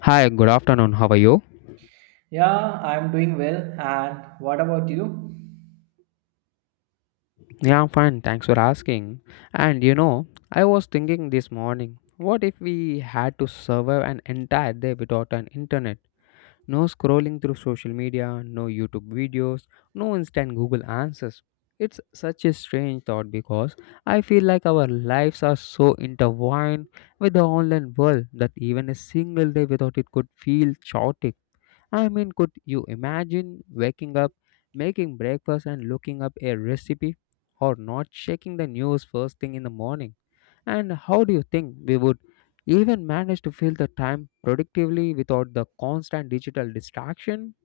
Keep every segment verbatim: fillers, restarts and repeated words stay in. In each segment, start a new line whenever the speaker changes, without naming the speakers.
Hi, good afternoon. How are you?
Yeah, I'm doing well. And what about you?
Yeah, I'm fine. Thanks for asking. And you know, I was thinking this morning, what if we had to survive an entire day without an internet? No scrolling through social media, no YouTube videos, no instant Google answers. It's such a strange thought because I feel like our lives are so intertwined with the online world that even a single day without it could feel chaotic. I mean, could you imagine waking up, making breakfast, and looking up a recipe or not checking the news first thing in the morning? And how do you think we would even manage to fill the time productively without the constant digital distraction?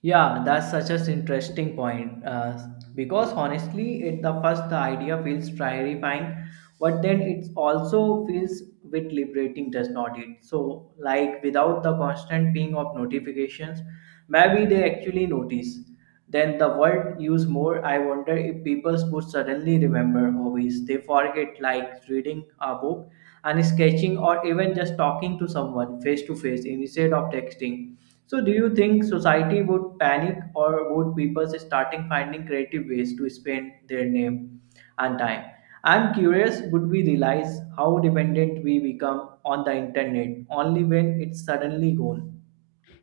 Yeah, that's such an interesting point. Uh, because honestly, at the first, the idea feels terrifying, but then it also feels a bit liberating, does not it? So, like without the constant ping of notifications, maybe they actually notice. Then the world use more. I wonder if people would suddenly remember hobbies. They forget like reading a book and sketching or even just talking to someone face to face instead of texting. So do you think society would panic or would people starting finding creative ways to spend their name and time? I'm curious would we realize how dependent we become on the internet only when it's suddenly gone?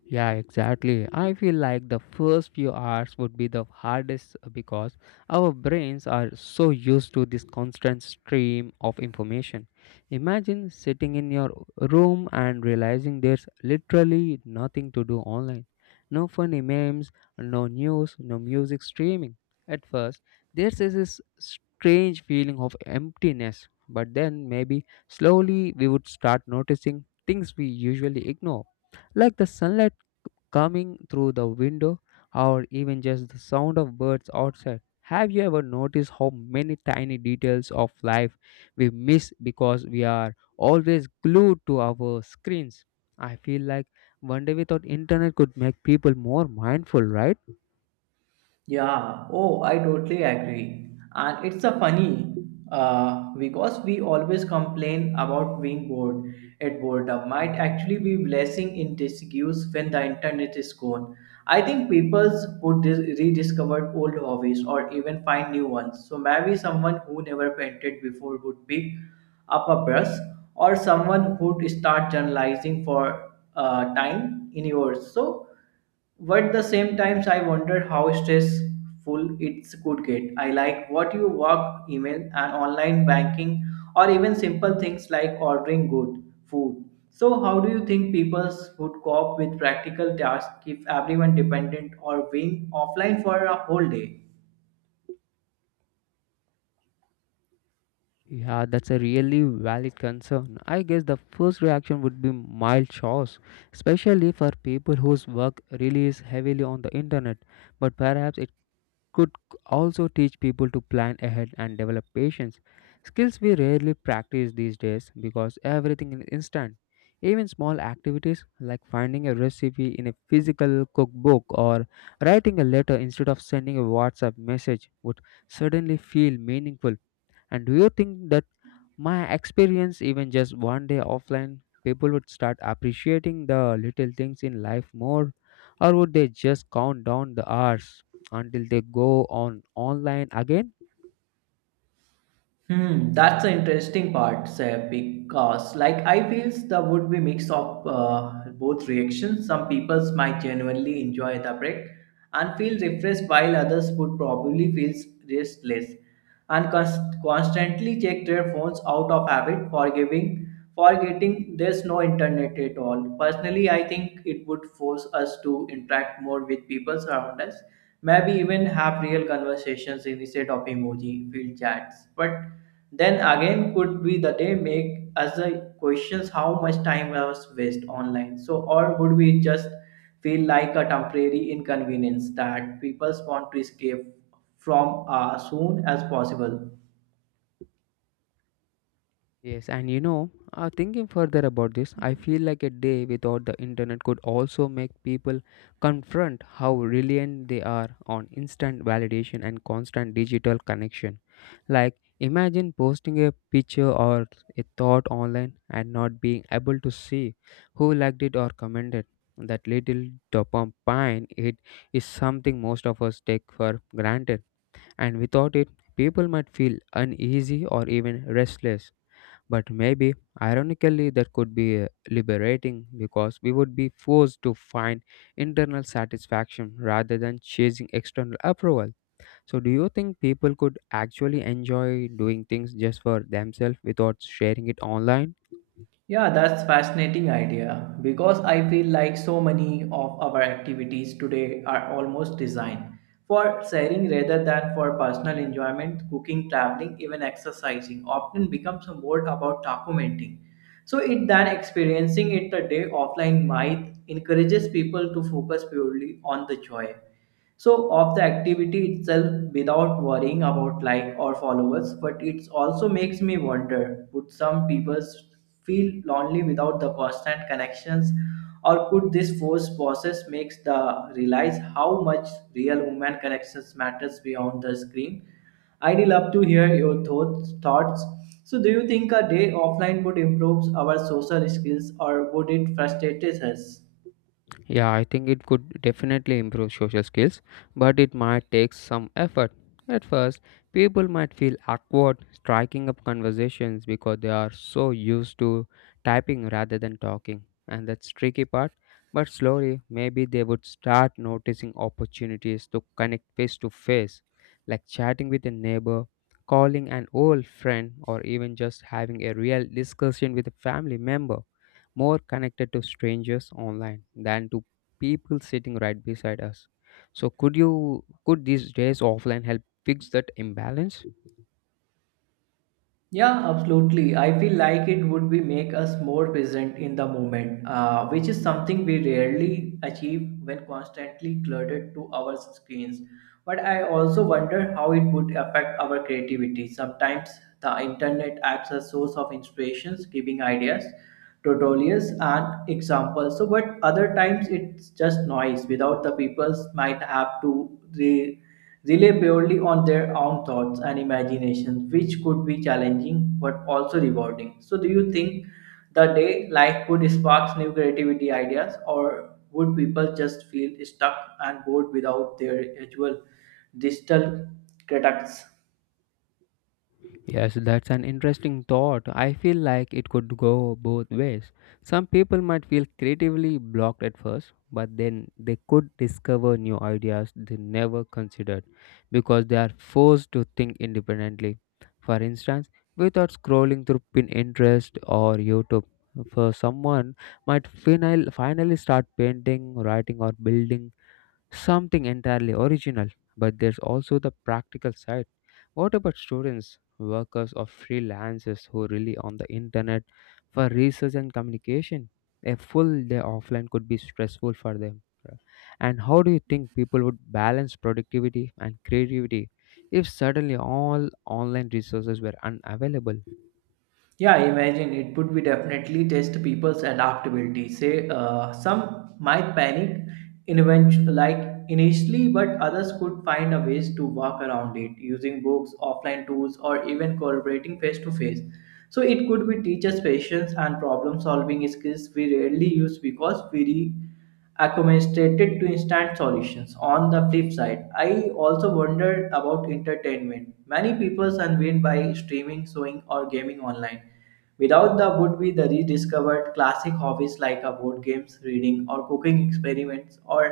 Yeah, exactly. I feel like the first few hours would be the hardest uh, because our brains are so used to this constant stream of information. Imagine sitting in your room and realizing there's literally nothing to do online. No funny memes, no news, no music streaming. At first, there's this strange feeling of emptiness, but then maybe slowly we would start noticing things we usually ignore like the sunlight coming through the window, or even just the sound of birds outside. Have you ever noticed how many tiny details of life we miss because we are always glued to our screens? I feel like one day without internet could make people more mindful, right?
Yeah, oh, I totally agree. And it's a funny uh, because we always complain about being bored at boredom might actually be blessing in disguise when the internet is gone. I think people would dis- rediscover old hobbies or even find new ones. So maybe someone who never painted before would pick up a brush or someone would start journalizing for uh, time in yours. So but the same times I wondered how stressful it could get. I like what you work, email and online banking or even simple things like ordering good food. So how do you think people would cope with practical tasks if everyone dependent or being offline for a whole day?
Yeah, that's a really valid concern. I guess the first reaction would be mild shocks, especially for people whose work relies heavily on the internet. But perhaps it could also teach people to plan ahead and develop patience, skills we rarely practice these days because everything is instant. Even small activities like finding a recipe in a physical cookbook or writing a letter instead of sending a WhatsApp message would suddenly feel meaningful, and do you think that my experience, even just one day offline, people would start appreciating the little things in life more? Or would they just count down the hours until they go on online again?
Hmm, that's the interesting part, Seb, because like I feels the would be mix of uh, both reactions. Some peoples might genuinely enjoy the break and feel refreshed, while others would probably feel restless and const- constantly check their phones out of habit, forgiving, forgetting there's no internet at all. Personally, I think it would force us to interact more with people around us maybe even have real conversations instead of emoji field chats but then again, could be the day make us the questions how much time was waste online. So, or would we just feel like a temporary inconvenience that people want to escape from as soon as possible?
Yes, and you know, uh, thinking further about this, I feel like a day without the internet could also make people confront how reliant they are on instant validation and constant digital connection. Like, imagine posting a picture or a thought online and not being able to see who liked it or commented. That little dopamine it is something most of us take for granted, and without it, people might feel uneasy or even restless, but maybe, ironically, that could be uh, liberating because we would be forced to find internal satisfaction rather than chasing external approval. So, do you think people could actually enjoy doing things just for themselves without sharing it online?
Yeah, that's fascinating idea because I feel like so many of our activities today are almost designed for sharing rather than for personal enjoyment. Cooking, traveling, even exercising often becomes more about documenting. So it than experiencing it a day offline might encourages people to focus purely on the joy so of the activity itself without worrying about like or followers but it also makes me wonder would some people feel lonely without the constant connections or could this forced process makes the realize how much real human connections matters beyond the screen. I'd love to hear your thoughts thoughts So do you think a day offline would improve our social skills or would it frustrate us?
Yeah, I think it could definitely improve social skills, but it might take some effort. At first, people might feel awkward striking up conversations because they are so used to typing rather than talking, and that's tricky part. But slowly, maybe they would start noticing opportunities to connect face to face, like chatting with a neighbor, calling an old friend, or even just having a real discussion with a family member more connected to strangers online than to people sitting right beside us. So could you could these days offline help fix that imbalance?
Yeah, absolutely. I feel like it would be make us more present in the moment, uh, which is something we rarely achieve when constantly cluttered to our screens. But I also wonder how it would affect our creativity. Sometimes the internet acts as source of inspirations, giving ideas, tutorials, and examples. So, but other times it's just noise. Without the people, might have to re rely purely on their own thoughts and imagination, which could be challenging but also rewarding. So, do you think the day life would spark new creativity ideas, or would people just feel stuck and bored without their usual digital critics?
Yes, that's an interesting thought. I feel like it could go both ways. Some people might feel creatively blocked at first, but then they could discover new ideas they never considered because they are forced to think independently. For instance, without scrolling through Pinterest or YouTube, for someone might final, finally start painting, writing, or building something entirely original, but there's also the practical side. What about students, workers, or freelancers who rely on the internet for research and communication? A full day offline could be stressful for them, right? And how do you think people would balance productivity and creativity if suddenly all online resources were unavailable?
Yeah, imagine it would be definitely test people's adaptability. Say, uh, some might panic, invent like initially, but others could find a ways to work around it using books, offline tools, or even collaborating face to face. So it could be teachers' patience and problem-solving skills we rarely use because we accommodated to instant solutions. On the flip side, I also wondered about entertainment. Many people unwind by streaming, sewing, or gaming online. Without the would be the rediscovered classic hobbies like a board games, reading, or cooking experiments, or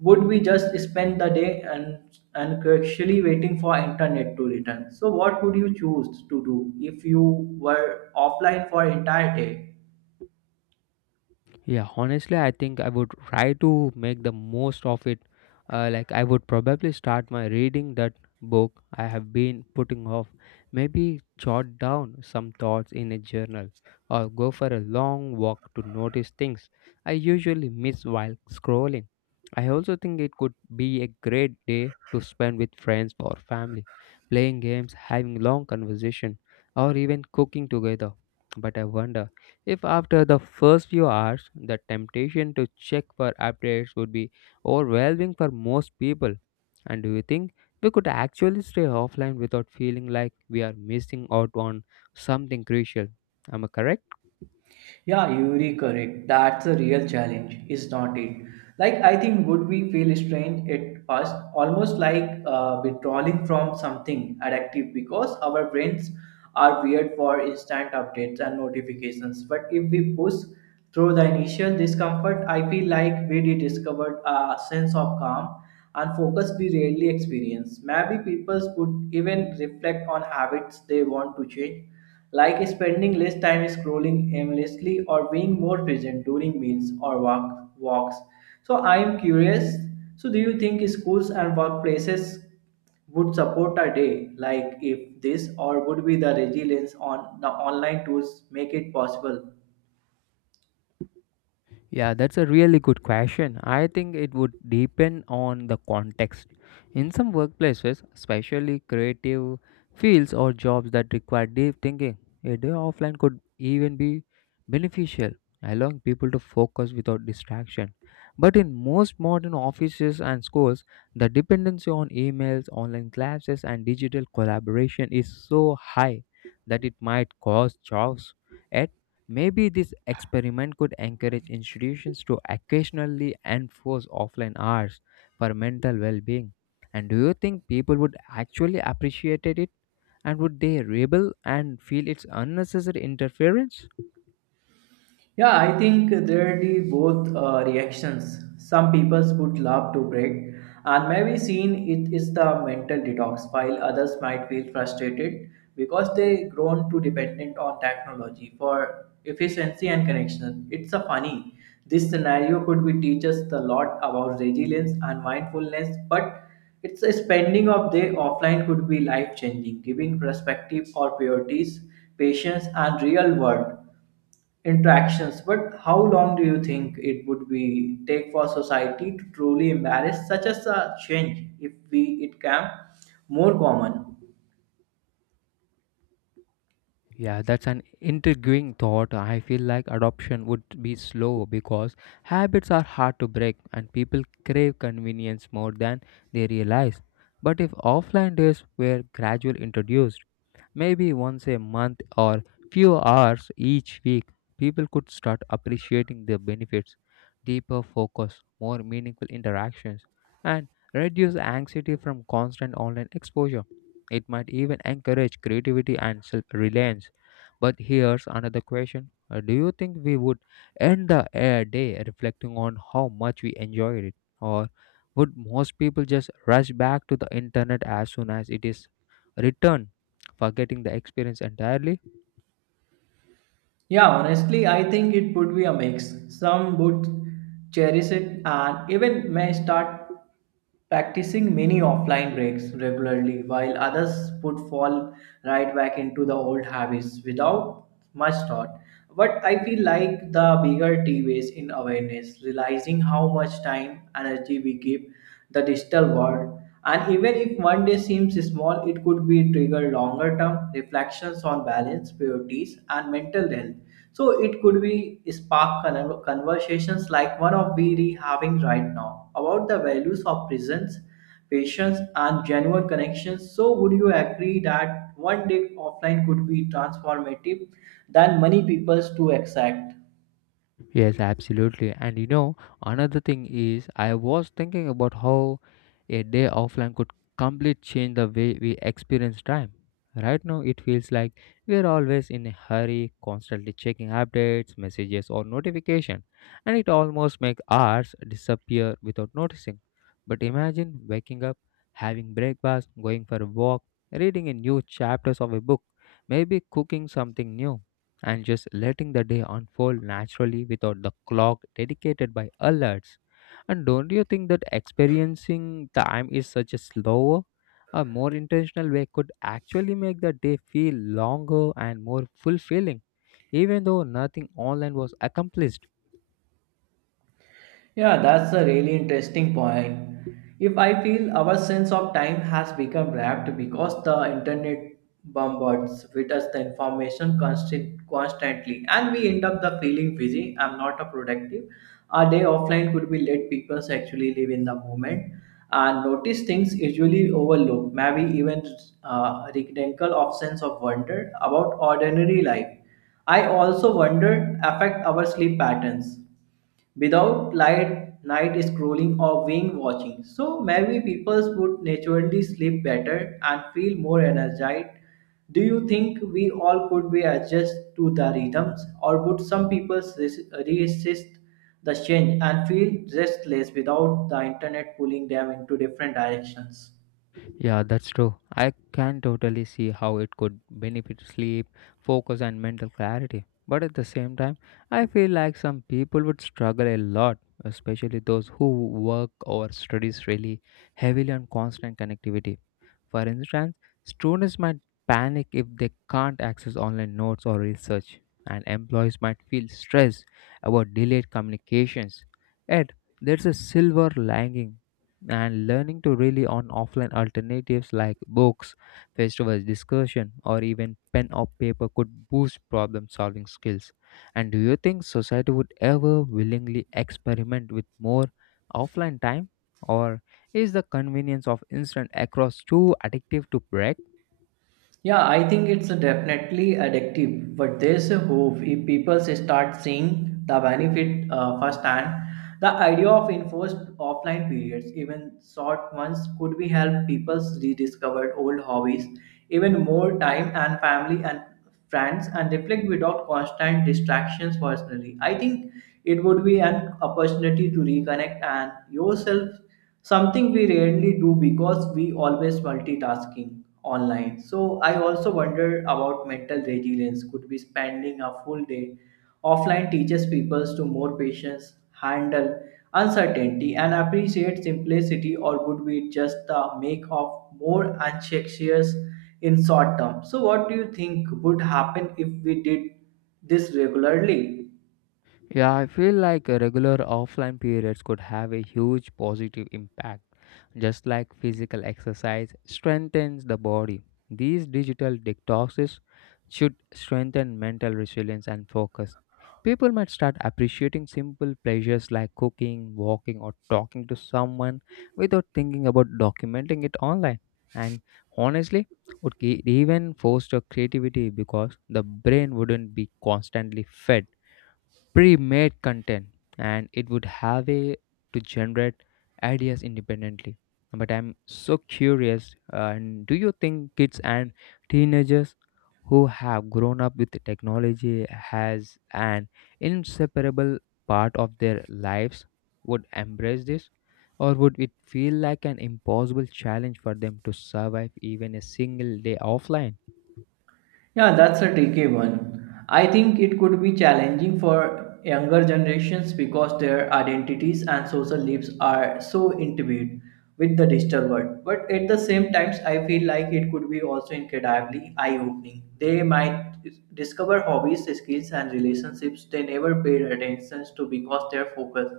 would we just spend the day and and actually waiting for internet to return? So, what would you choose to do if you were offline for entire day?
Yeah, honestly, I think I would try to make the most of it. Uh, like, I would probably start my reading that book I have been putting off. Maybe jot down some thoughts in a journal or go for a long walk to notice things I usually miss while scrolling. I also think it could be a great day to spend with friends or family, playing games, having long conversation, or even cooking together. But I wonder if after the first few hours, the temptation to check for updates would be overwhelming for most people. And do you think we could actually stay offline without feeling like we are missing out on something crucial? Am I correct?
Yeah, you're correct. That's a real challenge, is not it? Like I think would we feel strange at first, almost like uh, withdrawing from something addictive because our brains are weird for instant updates and notifications. But if we push through the initial discomfort, I feel like we rediscovered a sense of calm and focus we rarely experience. Maybe people would even reflect on habits they want to change like spending less time scrolling aimlessly or being more present during meals or walk, walks. So I am curious. So do you think schools and workplaces would support a day like if this or would be the resilience on the online tools make it possible?
Yeah, that's a really good question. I think it would depend on the context. In some workplaces, especially creative fields or jobs that require deep thinking, a day offline could even be beneficial, allowing people to focus without distraction. But in most modern offices and schools, the dependency on emails, online classes, and digital collaboration is so high that it might cause chaos. At Maybe this experiment could encourage institutions to occasionally enforce offline hours for mental well being. And do you think people would actually appreciate it? And would they rebel and feel it's unnecessary interference?
Yeah, I think there are the both uh, reactions. Some people would love to break, and maybe seen it is the mental detox, while others might feel frustrated because they grown too dependent on technology for efficiency and connection. It's a funny. This scenario could be teach us a lot about resilience and mindfulness, but it's a spending of day offline could be life changing, giving perspective or priorities, patience, and real world interactions but how long do you think it would be take for society to truly embrace such as a change if we it can more common?
Yeah, that's an intriguing thought. I feel like adoption would be slow because habits are hard to break and people crave convenience more than they realize. But if offline days were gradually introduced, maybe once a month or few hours each week, people could start appreciating the benefits, deeper focus, more meaningful interactions, and reduce anxiety from constant online exposure. It might even encourage creativity and self reliance. But here's another question. Uh, Do you think we would end the uh, day reflecting on how much we enjoyed it? Or would most people just rush back to the internet as soon as it is returned, forgetting the experience entirely?
Yeah, honestly, I think it would be a mix. Some would cherish it and even may start practicing mini offline breaks regularly, while others would fall right back into the old habits without much thought. But I feel like the bigger T V is in awareness, realizing how much time, energy we give the digital world. And even if one day seems small, it could be trigger longer term reflections on balance, priorities, and mental health. So it could be spark con- conversations like one of we are having right now about the values of presence, patience, and genuine connections. So would you agree that one day offline could be transformative than many people's to exact?
Yes, absolutely. And you know, another thing is I was thinking about how a day offline could completely change the way we experience time. Right now, it feels like we're always in a hurry, constantly checking updates, messages, or notification, and it almost makes hours disappear without noticing. But imagine waking up, having breakfast, going for a walk, reading a new chapters of a book, maybe cooking something new and just letting the day unfold naturally without the clock dedicated by alerts. And don't you think that experiencing time is such a slower a more intentional way could actually make the day feel longer and more fulfilling, even though nothing online was accomplished?
Yeah, that's a really interesting point. If I feel our sense of time has become wrapped because the internet bombards with us the information constant, constantly, and we end up the feeling busy. I'm not a productive. A day offline could be let people actually live in the moment and notice things usually overlooked. Maybe even uh, rekindle of sense of wonder about ordinary life. I also wonder affect our sleep patterns without light night scrolling or wing watching so maybe people would naturally sleep better and feel more energized. Do you think we all could be adjust to the rhythms or would some people res- resist the change and feel restless without the internet pulling them into different directions?
Yeah, that's true. I can totally see how it could benefit sleep, focus, and mental clarity. But at the same time, I feel like some people would struggle a lot, especially those who work or studies really heavily on constant connectivity. For instance, students might panic if they can't access online notes or research, and employees might feel stressed about delayed communications. Yet, there's a silver lining, and learning to rely on offline alternatives like books, face-to-face discussion, or even pen or paper could boost problem-solving skills. And do you think society would ever willingly experiment with more offline time? Or is the convenience of instant across too addictive to break?
Yeah, I think it's definitely addictive, but there's a hope if people start seeing the benefit uh, firsthand. The idea of enforced offline periods, even short ones, could be help people rediscover old hobbies, even more time and family and friends and reflect without constant distractions personally. I think it would be an opportunity to reconnect and yourself, something we rarely do because we always multitasking online. So I also wonder about mental resilience. Could be spending a full day offline teaches people to more patience, handle uncertainty, and appreciate simplicity, or would be just the make of more anxious in short term. So, what do you think would happen if we did this regularly?
Yeah, I feel like uh, regular offline periods could have a huge positive impact. Just like physical exercise strengthens the body, these digital detoxes should strengthen mental resilience and focus. People might start appreciating simple pleasures like cooking, walking, or talking to someone without thinking about documenting it online. And honestly, would e- even foster creativity because the brain wouldn't be constantly fed pre-made content and it would have a to generate ideas independently, but I'm so curious. Uh, and do you think kids and teenagers who have grown up with technology has an inseparable part of their lives would embrace this, or would it feel like an impossible challenge for them to survive even a single day offline?
Yeah, that's a tricky one. I think it could be challenging for younger generations because their identities and social lives are so intimate with the digital world. But at the same times, I feel like it could be also incredibly eye-opening. They might discover hobbies, skills, and relationships they never paid attention to because they're focused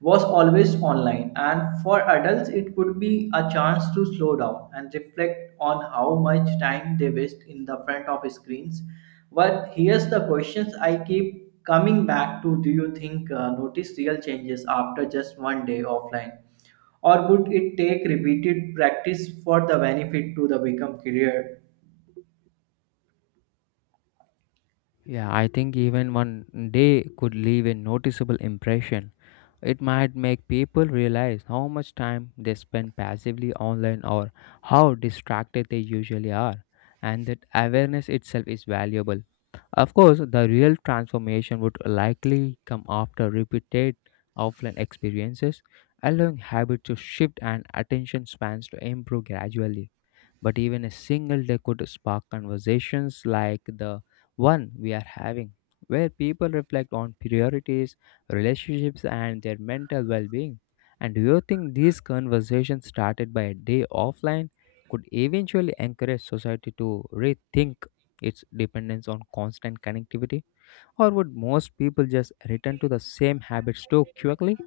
was always online, and for adults, it could be a chance to slow down and reflect on how much time they waste in the front of screens. But here's the questions I keep coming back to. Do you think uh, notice real changes after just one day offline? Or would it take repeated practice for the benefit to the become clear?
Yeah, I think even one day could leave a noticeable impression. It might make people realize how much time they spend passively online or how distracted they usually are, and that awareness itself is valuable. Of course, the real transformation would likely come after repeated offline experiences, allowing habits to shift and attention spans to improve gradually, but even a single day could spark conversations like the one we are having, where people reflect on priorities, relationships, and their mental well being. And do you think these conversations started by a day offline could eventually encourage society to rethink its dependence on constant connectivity? Or would most people just return to the same habits too quickly?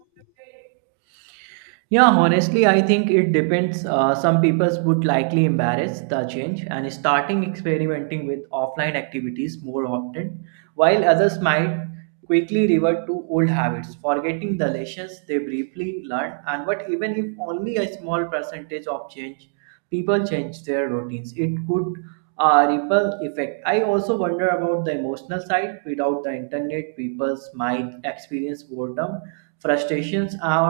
Yeah, honestly, I think it depends. Uh, some people would likely embrace the change and starting experimenting with offline activities more often, while others might quickly revert to old habits, forgetting the lessons they briefly learned, and what even if only a small percentage of change people change their routines it could uh, ripple effect. I also wonder about the emotional side without the internet people might experience boredom frustrations or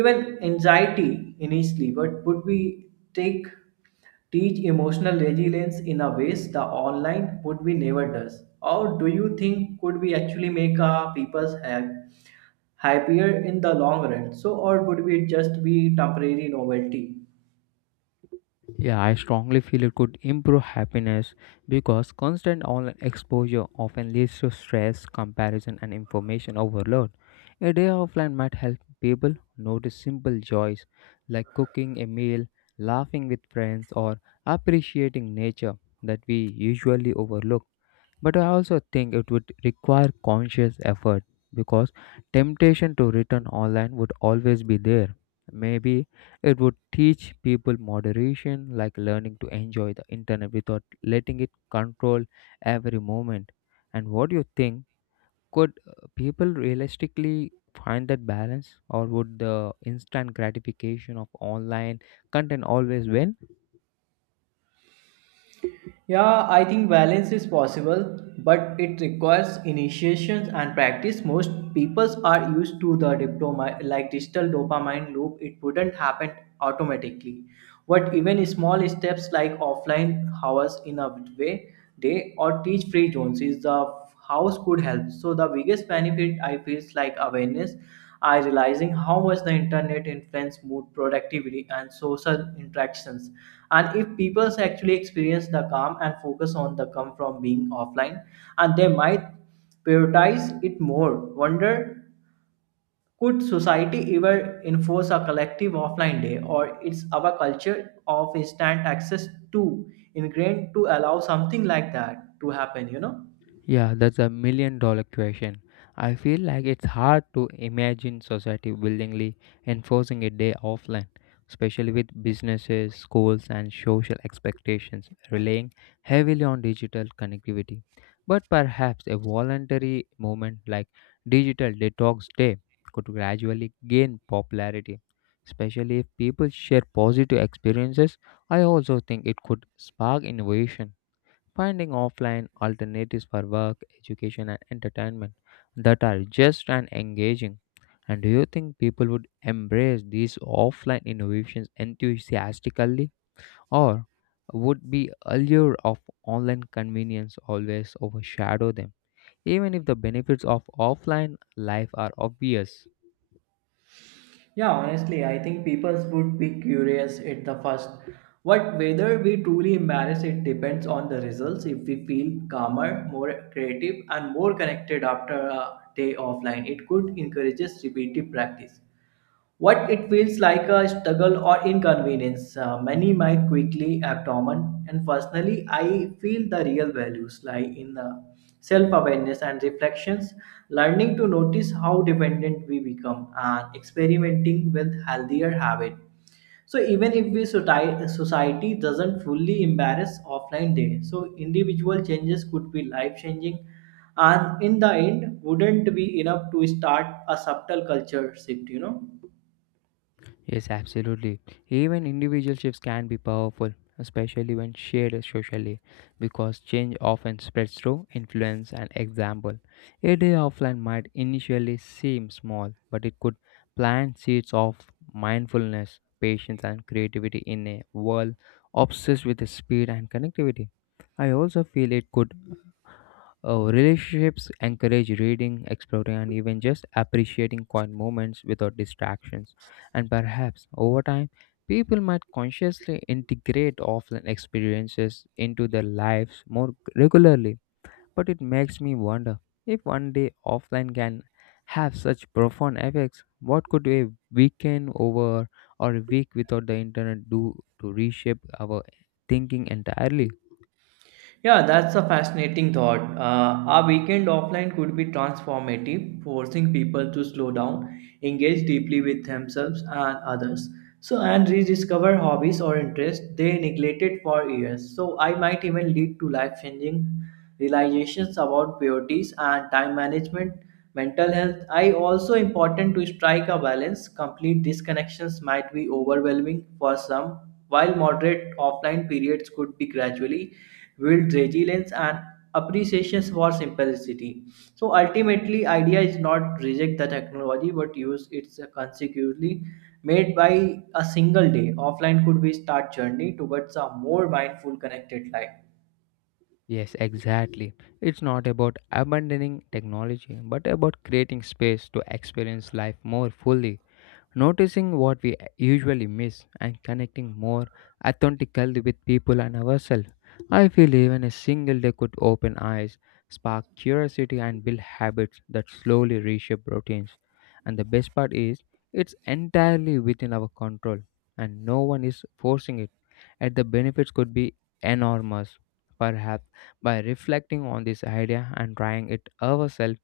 even anxiety initially but would we take teach emotional resilience in a ways the online would we never does or do you think could we actually make uh, people's ha- happier in the long run so or would we just be temporary novelty?
Yeah, I strongly feel it could improve happiness because constant online exposure often leads to stress, comparison, and information overload. A day offline might help people notice simple joys like cooking a meal, laughing with friends, or appreciating nature that we usually overlook. But I also think it would require conscious effort because temptation to return online would always be there. Maybe it would teach people moderation, like learning to enjoy the internet without letting it control every moment. And what do you think? Could uh, people realistically find that balance, or would the instant gratification of online content always win?
Yeah, I think balance is possible, but it requires initiations and practice. Most peoples are used to the diploma like digital dopamine loop. It wouldn't happen automatically. But even small steps like offline hours in a way day or teach free zones is the house could help. So the biggest benefit I feel is like awareness, I realizing how much the internet influence mood, productivity, and social interactions, and if people actually experience the calm and focus on the come from being offline, and they might prioritize it more. Wonder, could society ever enforce a collective offline day, or is our culture of instant access too ingrained to allow something like that to happen? You know?
Yeah, that's a million dollar question. I feel like it's hard to imagine society willingly enforcing a day offline, especially with businesses, schools, and social expectations relying heavily on digital connectivity. But perhaps a voluntary movement like Digital Detox Day could gradually gain popularity, especially if people share positive experiences. I also think it could spark innovation finding offline alternatives for work, education, and entertainment that are just and engaging. And do you think people would embrace these offline innovations enthusiastically, or would be allure of online convenience always overshadow them, even if the benefits of offline life are obvious?
Yeah, honestly, I think people would be curious at the first. But whether we truly embrace it depends on the results. If we feel calmer, more creative, and more connected after a day offline, it could encourage repetitive practice what it feels. It's like a struggle or inconvenience. Uh, many might quickly abdomen, and personally, I feel the real values lie in the self-awareness and reflections, learning to notice how dependent we become, and experimenting with healthier habits. So even if we soci- society doesn't fully embrace offline day, so individual changes could be life-changing, and in the end, wouldn't be enough to start a subtle culture shift. You know.
Yes, absolutely. Even individual shifts can be powerful, especially when shared socially, because change often spreads through influence and example. A day offline might initially seem small, but it could plant seeds of mindfulness, patience, and creativity in a world obsessed with speed and connectivity. I also feel it could uh, relationships encourage reading, exploring, and even just appreciating quiet moments without distractions. And perhaps over time, people might consciously integrate offline experiences into their lives more regularly. But it makes me wonder if one day offline can have such profound effects, what could a weekend over or a week without the internet do to reshape our thinking entirely?
Yeah, that's a fascinating thought. Uh, our weekend offline could be transformative, forcing people to slow down, engage deeply with themselves and others, so and rediscover hobbies or interests they neglected for years. So I might even lead to life-changing realizations about priorities and time management, mental health. I also important to strike a balance. Complete disconnections might be overwhelming for some, while moderate offline periods could be gradually build resilience and appreciation for simplicity. So ultimately, idea is not reject the technology but use it consecutively. Made by a single day. Offline could be start journey towards a more mindful connected life.
Yes, exactly. It's not about abandoning technology, but about creating space to experience life more fully, noticing what we usually miss and connecting more authentically with people and ourselves. I feel even a single day could open eyes, spark curiosity, and build habits that slowly reshape routines. And the best part is, it's entirely within our control, and no one is forcing it. And the benefits could be enormous. Perhaps by reflecting on this idea and trying it ourselves,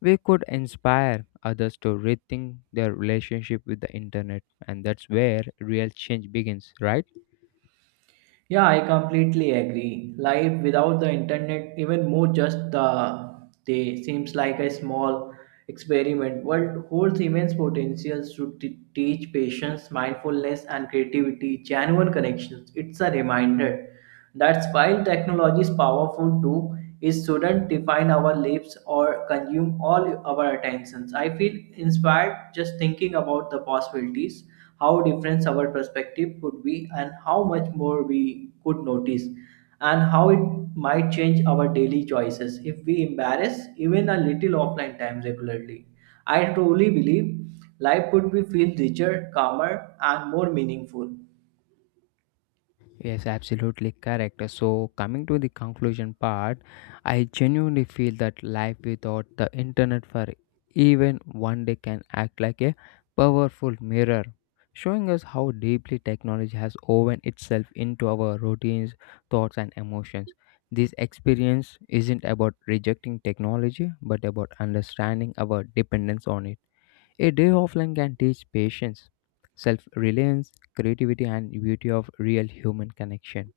we could inspire others to rethink their relationship with the internet, and that's where real change begins, right?
Yeah, I completely agree. Life without the internet, even more just the day, seems like a small experiment. World holds immense potentials to t- teach patience, mindfulness, and creativity, genuine connections. It's a reminder that while technology is powerful too, it shouldn't define our lives or consume all our attentions. I feel inspired just thinking about the possibilities, how different our perspective could be, and how much more we could notice, and how it might change our daily choices if we embrace even a little offline time regularly. I truly believe life would be feel richer, calmer, and more meaningful.
Yes, absolutely correct. So, coming to the conclusion part, I genuinely feel that life without the internet for even one day can act like a powerful mirror, showing us how deeply technology has woven itself into our routines, thoughts, and emotions. This experience isn't about rejecting technology, but about understanding our dependence on it. A day offline can teach patience, self reliance, creativity, and beauty of real human connection.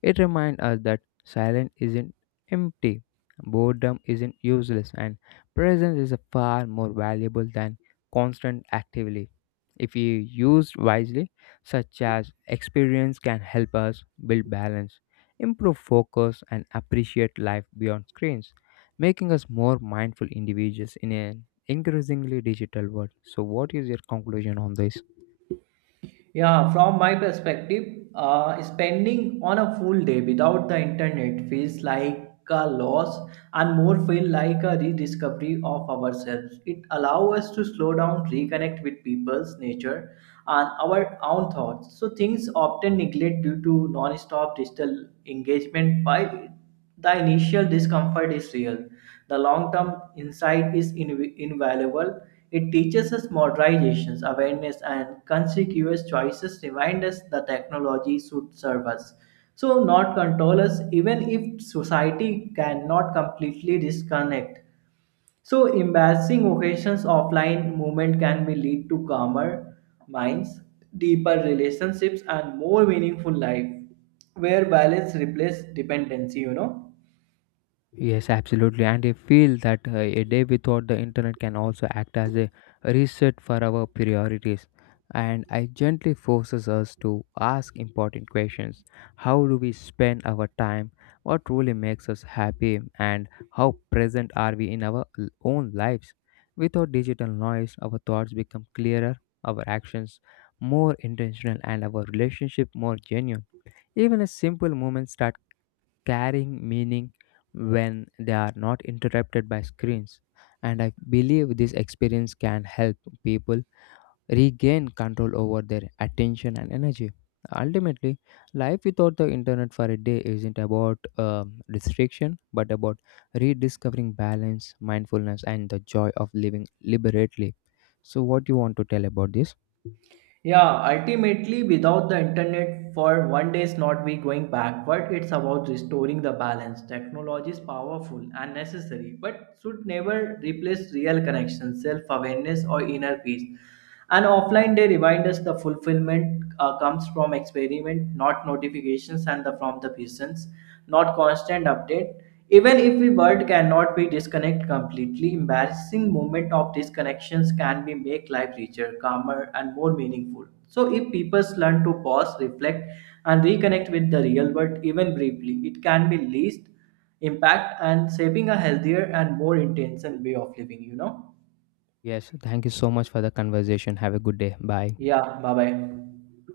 It reminds us that silence isn't empty, boredom isn't useless, and presence is far more valuable than constant activity. If you used wisely, such as experience can help us build balance, improve focus, and appreciate life beyond screens, making us more mindful individuals in an increasingly digital world. So, what is your conclusion on this?
Yeah, from my perspective, uh, spending on a full day without the internet feels like a loss and more feel like a rediscovery of ourselves. It allows us to slow down, reconnect with people's nature and our own thoughts. So things often neglect due to non-stop digital engagement. While the initial discomfort is real. The long term insight is inv- invaluable. It teaches us modernization, awareness, and conspicuous choices remind us the technology should serve us. So, not control us, even if society cannot completely disconnect. So, embarrassing occasions offline movement can be lead to calmer minds, deeper relationships, and more meaningful life where balance replaces dependency, you know.
Yes, absolutely. And I feel that uh, a day without the internet can also act as a reset for our priorities. And it gently forces us to ask important questions. How do we spend our time? What really makes us happy? And how present are we in our l- own lives? Without digital noise, our thoughts become clearer, our actions more intentional, and our relationship more genuine. Even a simple moment start carrying meaning when they are not interrupted by screens. And I believe this experience can help people regain control over their attention and energy. Ultimately, life without the internet for a day isn't about um, restriction, but about rediscovering balance, mindfulness, and the joy of living liberately. So, what do you want to tell about this?
Yeah, ultimately, without the internet for one day is not we going backward. It's about restoring the balance. Technology is powerful and necessary, but should never replace real connection, self awareness, or inner peace. An offline day reminds us the fulfillment uh, comes from experiment, not notifications, and the, from the patients, not constant update. Even if we world cannot be disconnect completely, embarrassing moment of disconnections can be make life richer, calmer, and more meaningful. So if people learn to pause, reflect, and reconnect with the real world, even briefly, it can be least impact and shaping a healthier and more intentional way of living. You know?
Yes, thank you so much for the conversation. Have a good day. Bye.
Yeah. Bye bye.